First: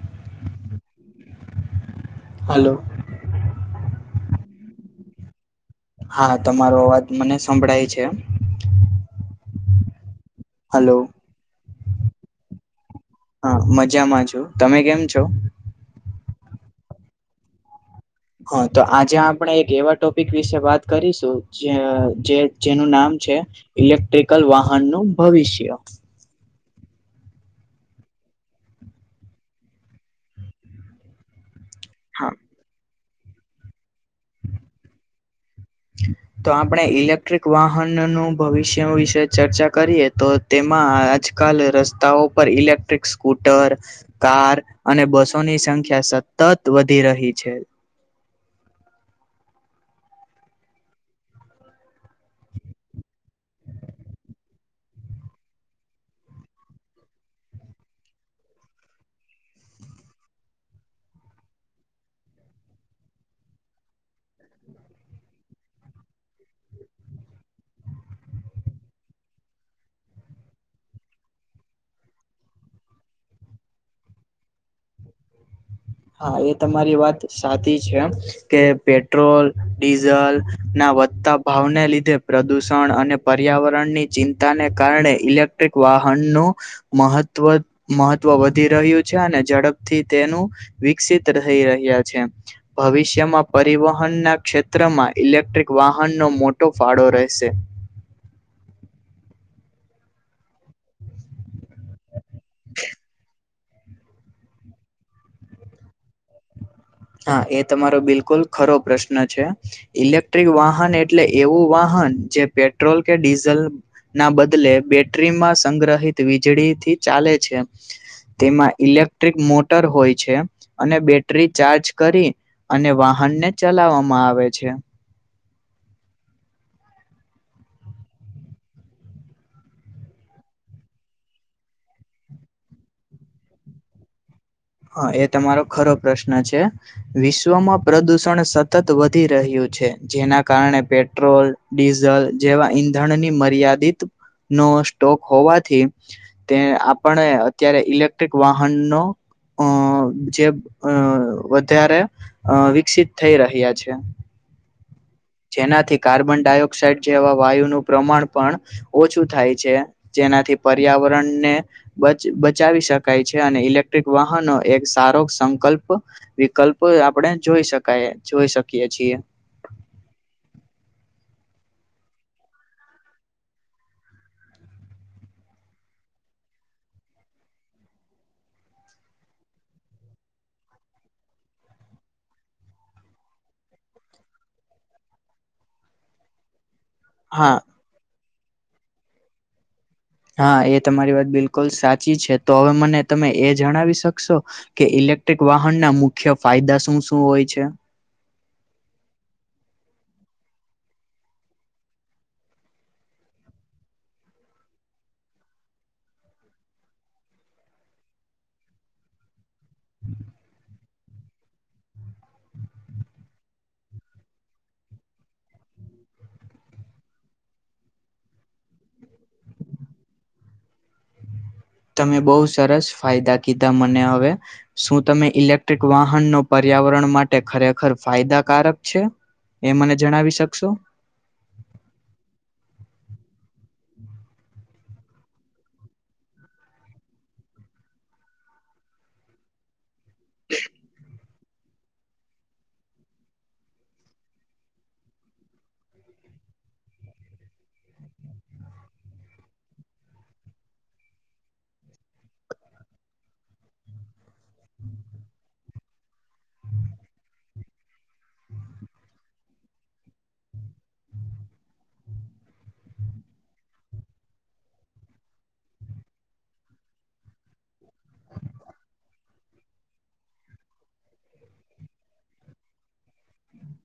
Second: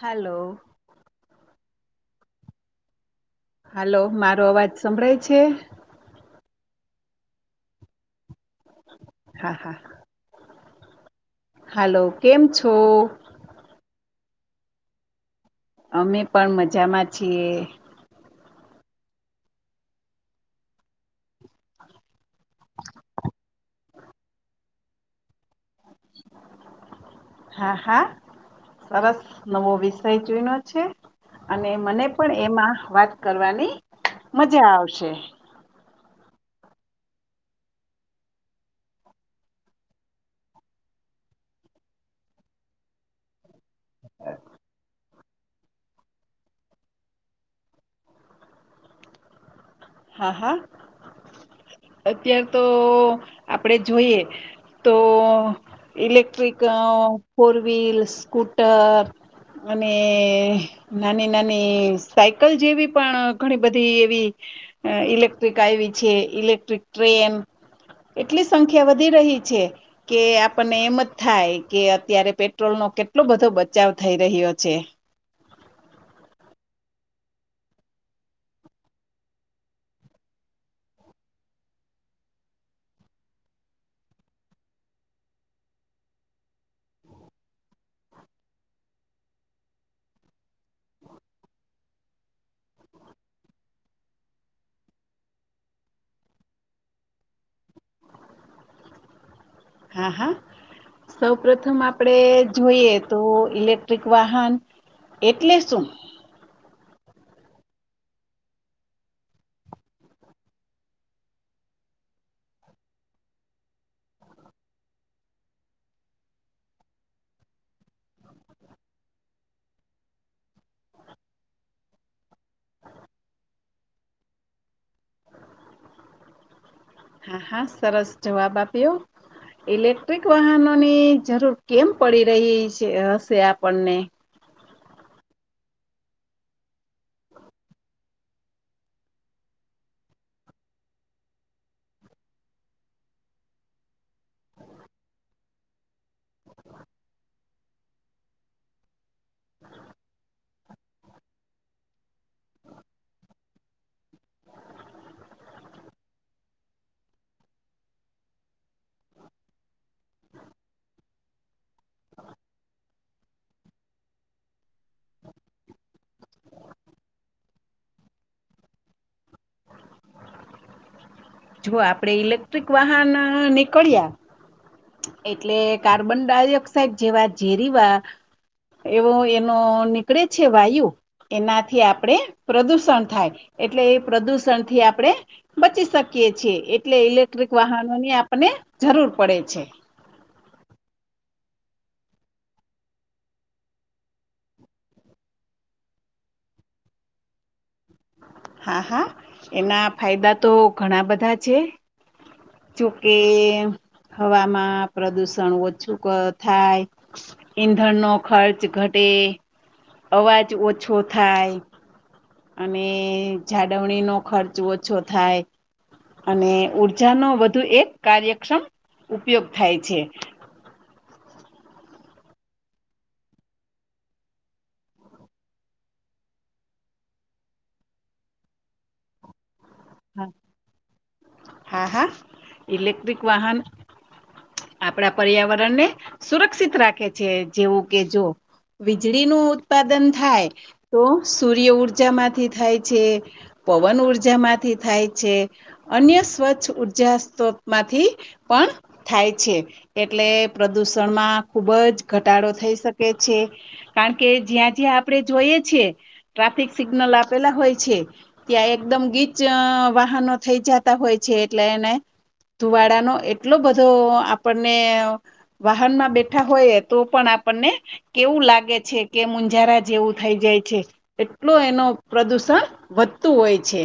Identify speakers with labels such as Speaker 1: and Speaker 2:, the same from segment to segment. Speaker 1: હાલો!
Speaker 2: Hello!
Speaker 1: Hello! મારો અવાજ સંભળાય છે?
Speaker 2: હા, તમારો અવાજ મને સંભળાય છે.
Speaker 1: હા, હા,
Speaker 2: હાલો!
Speaker 1: હાલો! કેમ છો?
Speaker 2: હા, મજામાં છું, તમે કેમ છો?
Speaker 1: અમે પણ મજામાં છીએ.
Speaker 2: હા, તો આજે આપણે એક એવા ટોપિક વિશે વાત કરીશું જે જે જેનું નામ છે. ઇલેક્ટ્રિકલ વાહનનું ભવિષ્ય.
Speaker 1: હા, હા, સરસ નવો વિષય ચુઈનો છે. અને મને
Speaker 2: હા
Speaker 1: પણ એમાં વાત કરવાની મઝા આવશે.
Speaker 2: તો આપણે ઇલેક્ટ્રિક વાહનનું ભવિષ્યનું વિશે ચર્ચા કરીએ તો તેમાં આજકાલ રસ્તાઓ પર ઇલેક્ટ્રિક સ્કૂટર કાર અને બસોની સંખ્યા સતત વધી રહી છે.
Speaker 1: હા, હા, અત્યાર તો આપડે જોએ તો ઇલેક્ટ્રિક અ ફોરવ્હીલ, સ્કૂટર અને નાની-નાની સાયકલ જેવી પણ ઘણી બધી એવી અ ઇલેક્ટ્રિક આયવી છે, ઇલેક્ટ્રિક ટ્રેન એટલી સંખ્યા વધી રહી છે. કે આપણને એમ જ થાય કે અત્યારે પેટ્રોલનો કેટલો બધો બચાવ થઈ રહ્યો છે.
Speaker 2: હા, એ તમારી વાત સાચી છે. એમ કે પેટ્રોલ, ડીઝલના વધતા ભાવને લીધે પ્રદુષણ અને પર્યાવરણની ચિંતાને કારણે ઇલેક્ટ્રિક વાહનનું મહત્વ મહત્વ વધી રહ્યું છે અને ઝડપથી તેનું વિકસિત રહી રહ્યા છે. ભવિષ્યમાં પરિવહનના ક્ષેત્રમાં ઇલેક્ટ્રિક વાહનનો મોટો ફાળો રેહશે.
Speaker 1: હા, હા, સૌ પ્રથમ આપડે જોઈએ તો ઇલેક ટ્રિક વાહન એટલે શું?
Speaker 2: હા, એ તમારો બિલકુલ ખરો પ્રશ્ન છે. ઈલેક્ટ્રિક વાહન એટલે એવું વાહન જે પેટ્રોલ કે ડીઝલ ના બદલે બેટ્રીમાં સંગ્રહિત વીજળીથી ચાલે છે. તેમાં ઇલેક્ટ્રિક મોટર હોય છે અને બેટરી ચાર્જ કરી અને વાહનને ચલાવામાં આવે છે.
Speaker 1: હા, હા, સરસ જવાબ આપ્યો. ઇલેક્ટ્રિક વાહનોની જરૂર કેમ પડી રહી છે હશે આપણને?
Speaker 2: હ, એ તમારો ખરો પ્રશ્ન છે. વિશ્વમાં પ્રદુષણ સતત વધી રહ્યું છે, જેના કારણે પેટ્રોલ ડીઝલ જેવા ઈંધણની મર્યાદિત નો સ્ટોક હોવાથી તે આપણે અત્યારે ઇલેક્ટ્રિક વાહનનો અ જે અ વધારે અ વિકસિત થઈ રહ્યા છે. જેનાથી કાર્બન ડાયોક્સાાઈડ જેવા વાયુનું પ્રમાણ પણ ઓછું થાય છે જેનાથી પર્યાવરણને બ બચાવી શકાય છે અને ઇલેક્ટ્રિક વાહનો એક સારો સંકલ્પ વિકલ્પો આપણેે જોઈ શકાય જોઈ શકીએ છીએ.
Speaker 1: જો આપડે ઇલેક્ટ્રિક વાહન નીકળ્યા. એટલે કાર્બન ડાયોક્સાઈડ જેવા ઝેરીવા એવો એનો નીકળે છે વાયુ. એનાથી આપણેે પ્રદૂષણ થાય એટલે એ પ્રદુષણથી આપણેે બચી શકીએ. છએ એટલે ઇલેક્ટ્રિક
Speaker 2: હા
Speaker 1: વાહનો ની આપને જરૂર પડે છે.
Speaker 2: હા એ તમારી વાત બિલકુલ સાચી છે તો હવે મને તમે એ જણાવી શકશો. કે ઇલેક્ટ્રિક વાહન ના મુખ્ય ફાયદા શું શું હોય છે.
Speaker 1: હા હા એના ફાયદા તો ઘણા બધા છે. જોકે હવામાં પ્રદુષણ ઓછું થાય, ઈંધણ નો ખર્ચ ઘટે, અવાજ ઓછો થાય. અને જાડવણી નો ખર્ચ ઓછો થાય. અને ઉર્જાનો વધુ એક કાર્યક્ષમ ઉપયોગ થાય છે.
Speaker 2: તમે બહુ સરસ ફાયદા કીધા મને હવે. શું તમે ઇલેક્ટ્રિક વાહન નો પર્યાવરણ માટે ખરેખર ફાયદાકારક છે? એ મને જણાવી શકશો.
Speaker 1: હા હા ઇલેક્ટ્રિક વાહન. આપણા પર્યાવરણને સુરક્ષિત રાખે છે જેવું કે જો. વીજળી નું ઉત્પાદન. થાય તો સૂર્ય ઊર્જામાંથી થાય છે, પવન ઉર્જા માંથી થી થાય છે અન્ય સ્વચ્છ ઉર્જા સ્ત્રોતમાંથી પણ થાય છે. એટલે પ્રદુષણમાં ખુબ જ ઘટાડો થઈ શકે છે. કારણ કે જ્યાં જ્યાં આપડણે જોઈએ છીએ. ટ્રાફિક સિગ્નલ આપેલા હોય છે ત્યાં એકદમ ગીત ચ વાહનો થઈ જતા હોય છે એટલે એને. ધુવાડાનો એટલો બધો આપણને. વાહનમાં બેઠા હોય તો પણ આપણને. કેવું લાગે છે કે મુંજારા જેવું થઈ જાય છે. એટલો એનો પ્રદુષણ વધતું હોય છે.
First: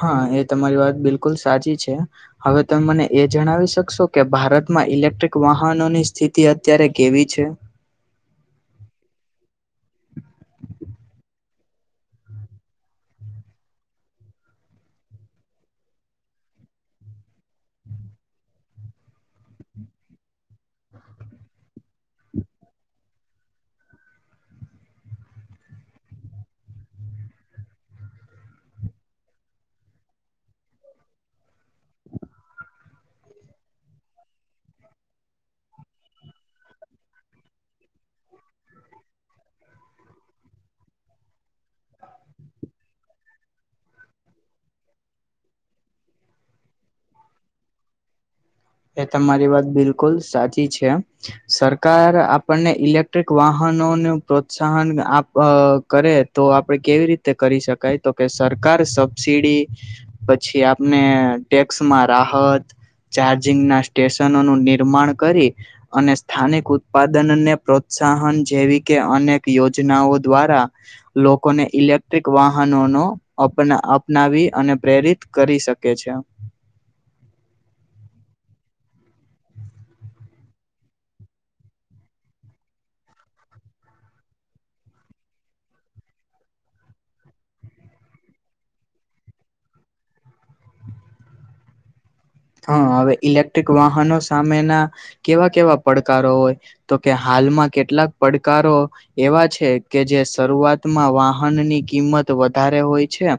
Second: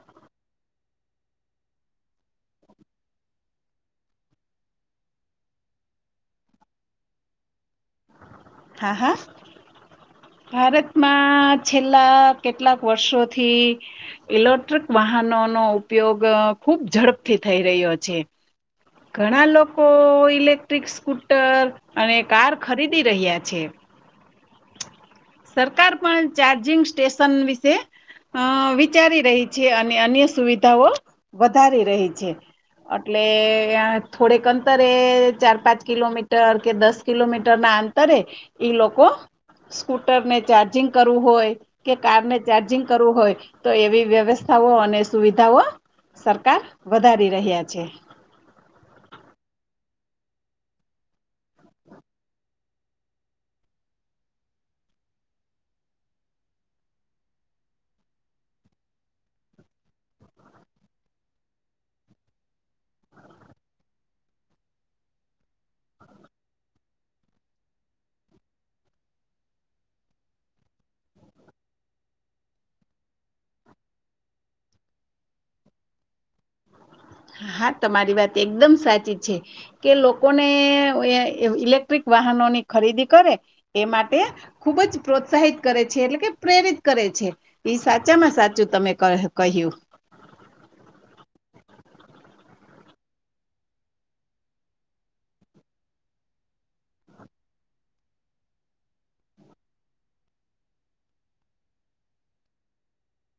Speaker 2: હા એ તમારી વાત બિલકુલ સાચી છે. હવે તમે મને એ જણાવી શકશો કે ભારતમાં ઇલેક્ટ્રિક વાહનોની સ્થિતિ અત્યારે કેવી છે?
Speaker 1: હા હા. ભારતમાં છેલ્લા કેટલાક વર્ષોથી. ઇલેક્ટ્રિક વાહનો નો ઉપયોગ ખુબ ઝડપથી થઈ રહ્યો છે. ઘણા લોકો ઇલેક્ટ્રિકસ સ્કૂટર અને કાર ખરીદી રહ્યા છે. સરકાર પણ ચાર્જિંગ સ્ટેશન વિશે. અ વિચારી રહી છે અને અન્ય સુવિધાઓ વધારી રહી છે. અટલે યાર થોડેક અંતરે ચાર પાંચ કિલોમીટર કે દસ. કિલોમીટરના અંતરે ઈ લોકો. સ્કૂટરને ચાર્જિંગ કરવું હોય. કે કારને ચાર્જિંગ કરવું હોય તો એવી વ્યવસ્થાઓ અને સુવિધાઓ. સરકાર વધારી રહ્યા છે.
Speaker 2: એ તમારી વાત બિલકુલ સાચી છે. સરકાર આપણને ઇલેક્ટ્રિક વાહનોનો પ્રોત્સાહન આપ કરે તો આપડે કેવી રીતે કરી શકાય તો કે સરકાર સબસીડી પછી આપને ટેક્સમાં રાહત ચાર્જ જિંગના સ્ટેશનોનું નિર્માણ કરી અને સ્થાનિક ઉત્પાદન અને પ્રોત્સાહન જેવી કે અનેક યોજનાઓ દ્વારા. લોકોને ઇલેક્ટ્રિક વાહનોનો અપના અપનાવી અને પ્રેરિત કરી શકે છે.
Speaker 1: હા તમારી વાત એકદમ સાચી છે. કે લોકોને એયા ઇલેક્ટ્રિક વાહનોની ખરીદી કરે એ માટે. ખુબ જ પ્રોત્સાહિત કરે છે એટલે કે પ્રેરિત કરે છે. ઈ સાચામાં સાચું તમે કહ કહ્યું.
Speaker 2: હ અવે ઇલેક્ટ્રિક વાહનો સામેના કેવા કેવા પડકારો હોય. તો કે હાલમાં કેટલાક પડકારો. એવા છે કે જે શરૂઆતમાં વાહનની કિંમત વધારે હોય છે.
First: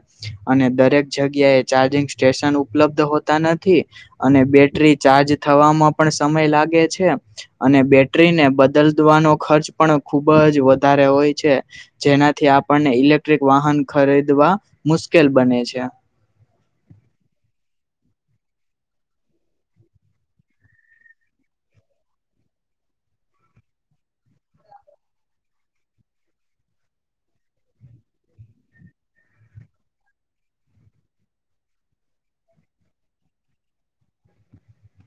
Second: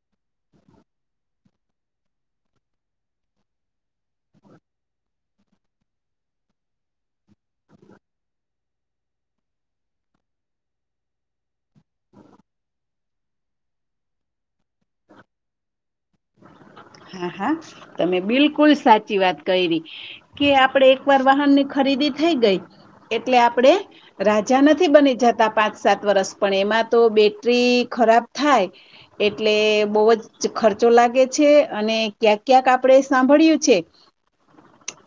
Speaker 2: અને દરેક જગ્યાએ ચાર્જિંગ સ્ટેશન ઉપલબ્ધ હોતા નથ થી અને બેટરી ચાર્જ થવામાં પણ સમય લાગે છે. અને બેટરીને બદલતવાનો ખર્ચ પણ ખુબ જ વધારે હોય છે. જેનાથી આપણને ઇલેક્ટ્રિક વાહન ખરીદવા મુશ્કેલ બને છે.
Speaker 1: હા હા તમે બિલકુલ સાચી વાત કયરી. કે આપડે એક વાર વાહનની ખરીદી થઈ ગઈ એટલે આપડે. રાજા નથી બની જતા પાંચ સાત વર્ષ પણ એમાં તો બેટરી ખરાબ થાય. એટલે બહુ જ ખર્ચો લાગે છે. અને ક્યાંક ક્યાંક આપડે સાંભળય્યું છે.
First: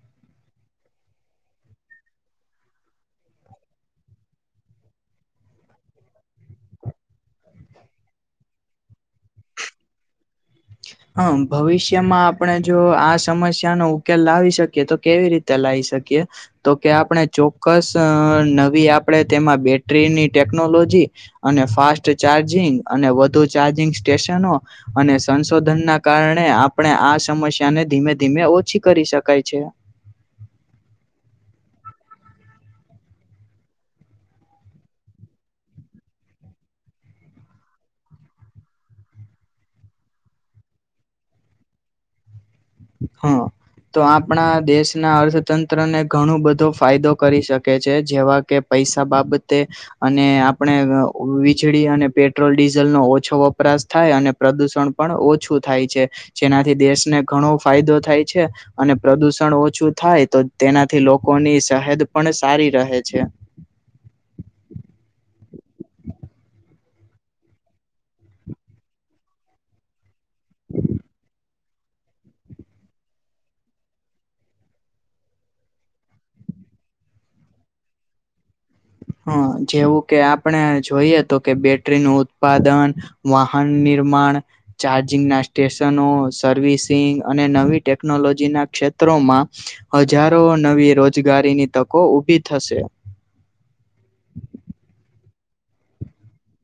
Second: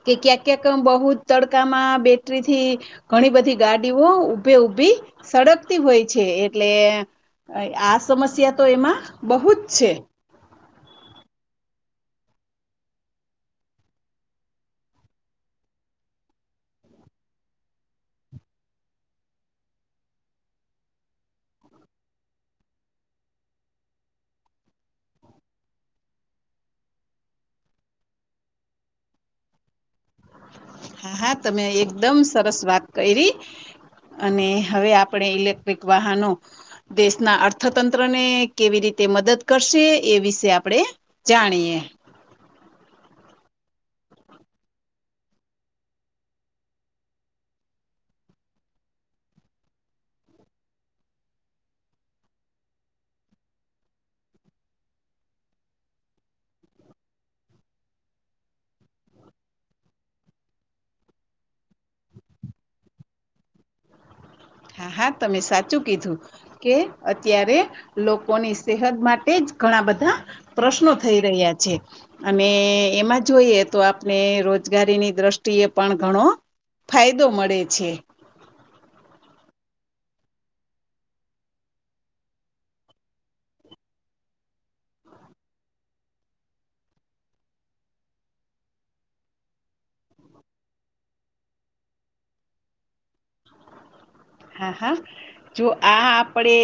Speaker 1: કે ક્યાંક ક્યાંક બહુ જ તડકામાં બેટરીથી ઘણી બધી ગાડીઓ ઊભે ઊભી સળગતી હોય છે. એટલે અય આ સમસ્યા તો એમાં બહુ જ છે.
Speaker 2: હમ ભવિષ્યમાં આપણે જો આ સમસ્યાનો ઉકેલ લાવી શકીએ તો કેવી રીત તે લાઈ શકીએ. તો કે આપણે ચોક્કસ અઅ નવી આપણેે તેમાં બેટરીની ટેકનોલોજી અને ફાસ્ટ ચાર્જિંગ અને વધુ ચાર્જિંગ સ્ટેશનો અને સંશોધનના કારણે આપણે આ સમસ્યાને ધીમે ધીમે ઓછી કરી શકાય છે.
Speaker 1: હા હા તમે એકદમ સરસ વાત કયરી. અને હવે આપણે ઇલેક્ટ્રિક વાહનો દેશના અર્થતંત્રને કેવી રીતે મદદ કરશે એ વિશે આપણે જાણીએે
Speaker 2: હમ્મ, તો આપણા દેશના અર્થતંત્રને ઘણો બધો ફાયદો કરી શકે છે, જેવા કે પૈસા બાબતે અને આપણે વીજળી અને પેટ્રોલ ડીઝલનો ઓછો વપરાશ થાય અને પ્રદુષણ પણ ઓછું થાય છે જેનાથી દેશને ઘણો ફાયદો થાય છે. અને પ્રદુષણ ઓછું થાય તો તેનાથી લોકોની સહેદ પણ સારી રહે છે.
Speaker 1: હા હા તમે સાચું કીધું, કે અત્યારે લોકોની સેહત માટે જ ઘણા બધા પ્રશ્નો થઈ રહ્યા છે. અને એમાં જોઈએ તો આપણે રોજગારીની દ્રષ્ટિએ પણ ઘણો ફાયદો મળે છે.
Speaker 2: હા જેવું કે આપણે જોઈએ તો કે બેટરીનું ઉત્પાદન વાહન નિર્માણ ચાર્જિંગના સ્ટેશનો, સર્વિસિંગ અને નવી ટેકનોલોજીના ક્ષેત્રોમાં હજારો નવી રોજગારીની તકો ઉભી થશે.
Speaker 1: હા હા જો આ આપડે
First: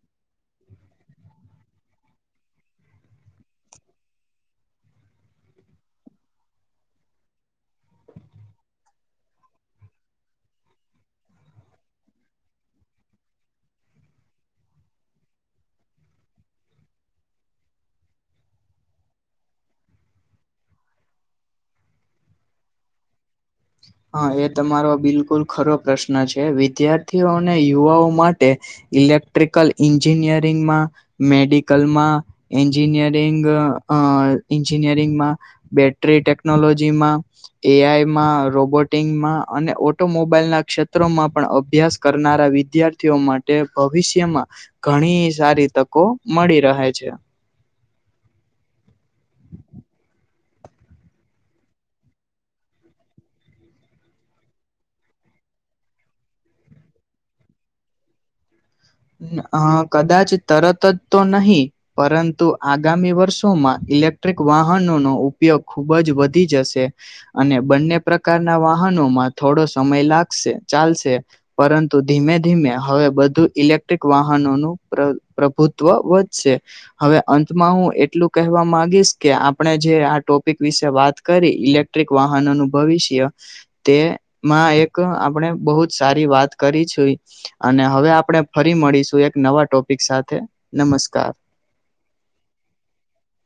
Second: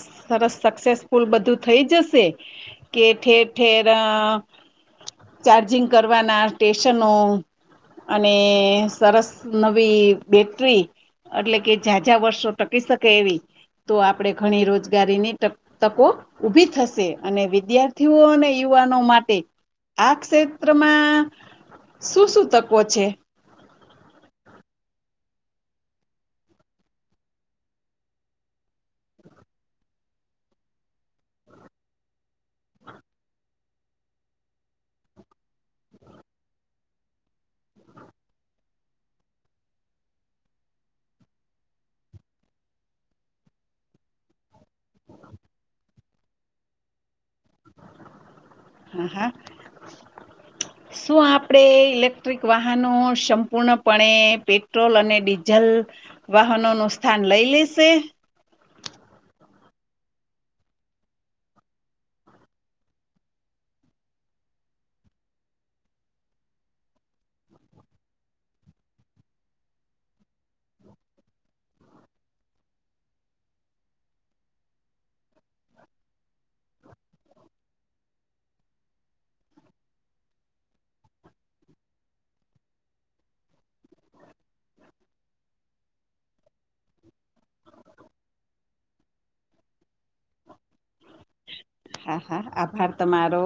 Speaker 1: સરસ સક્સેસફુલ બધું થઈ જશે કે ઠેર ઠેર અ ચાર્જિંગ કરવાના સ્ટેશનો અને સરસ નવી બેટરી એટલે કે છાછા વર્ષો ટકી શકે એવી તો આપડે ઘણી રોજગારી ની તક તકો ઊભી થશે અને વિદ્યાર્થીઓ અને યુવાનો માટે આ ક્ષેત્રમાં શું શું તકો છે?
Speaker 2: હા એ તમારો બિલકુલ ખરો પ્રશ્ન છે વિદ્યાર્થીઓ અને યુવાઓ માટે ઇલેક્ટ્રિકલ એન્જિનિયરિગ માં મેડિકલમાં એન્જિનિયરિંગ અ એન્જિનિયરિંગ માં બેટરી ટેકનોલોજી માં એઆઈમાં રોબોટિંગમાં અને ઓટોમોબાઈલના ક્ષેત્રોમાં પણ અભ્યાસ કરનારા વિદ્યાર્થીઓ માટે માટે ભવિષ્યમાં ઘણી સારી તકો મળી રહે છે
Speaker 1: હા
Speaker 2: [unintelligible]
Speaker 1: શું આપણે ઇલેક્ટ્રિક વાહનો સંપૂર્ણપણે પેટ્રોલ અને ડીઝલ વાહનો નું સ્થાન લઈ લેશે?
Speaker 2: હ કદાચ તરત જ તો નહી પરંતુ આગામી વર્ષોમાં ઇલેક્ટ્રિક વાહનોનો ઉપયોગ ખુબ જ વધી જશે અને બંને પ્રકારના વાહનોમાં થોડો સમય લાગશે ચાલશે પરંતુ ધીમે ધીમે હવે બધું ઇલેક ટ્રિક વાહનો નુ પ્રભુત્વ વધશે હવે અંતમાં હું એટલું કહેવા માંગીશ કે આપણે જે આ ટોપિક વિશે વાત કરી ઇલેક્ટ્રિક વાહનોનું ભવિષ્ય તેમાં એક આપણે બહુ જ સારી વાત કરી છે અને હવે આપણે ફરી મળીશું એક નવા ટોપિક સાથે નમસ્કાર
Speaker 1: હા હા આભાર તમારો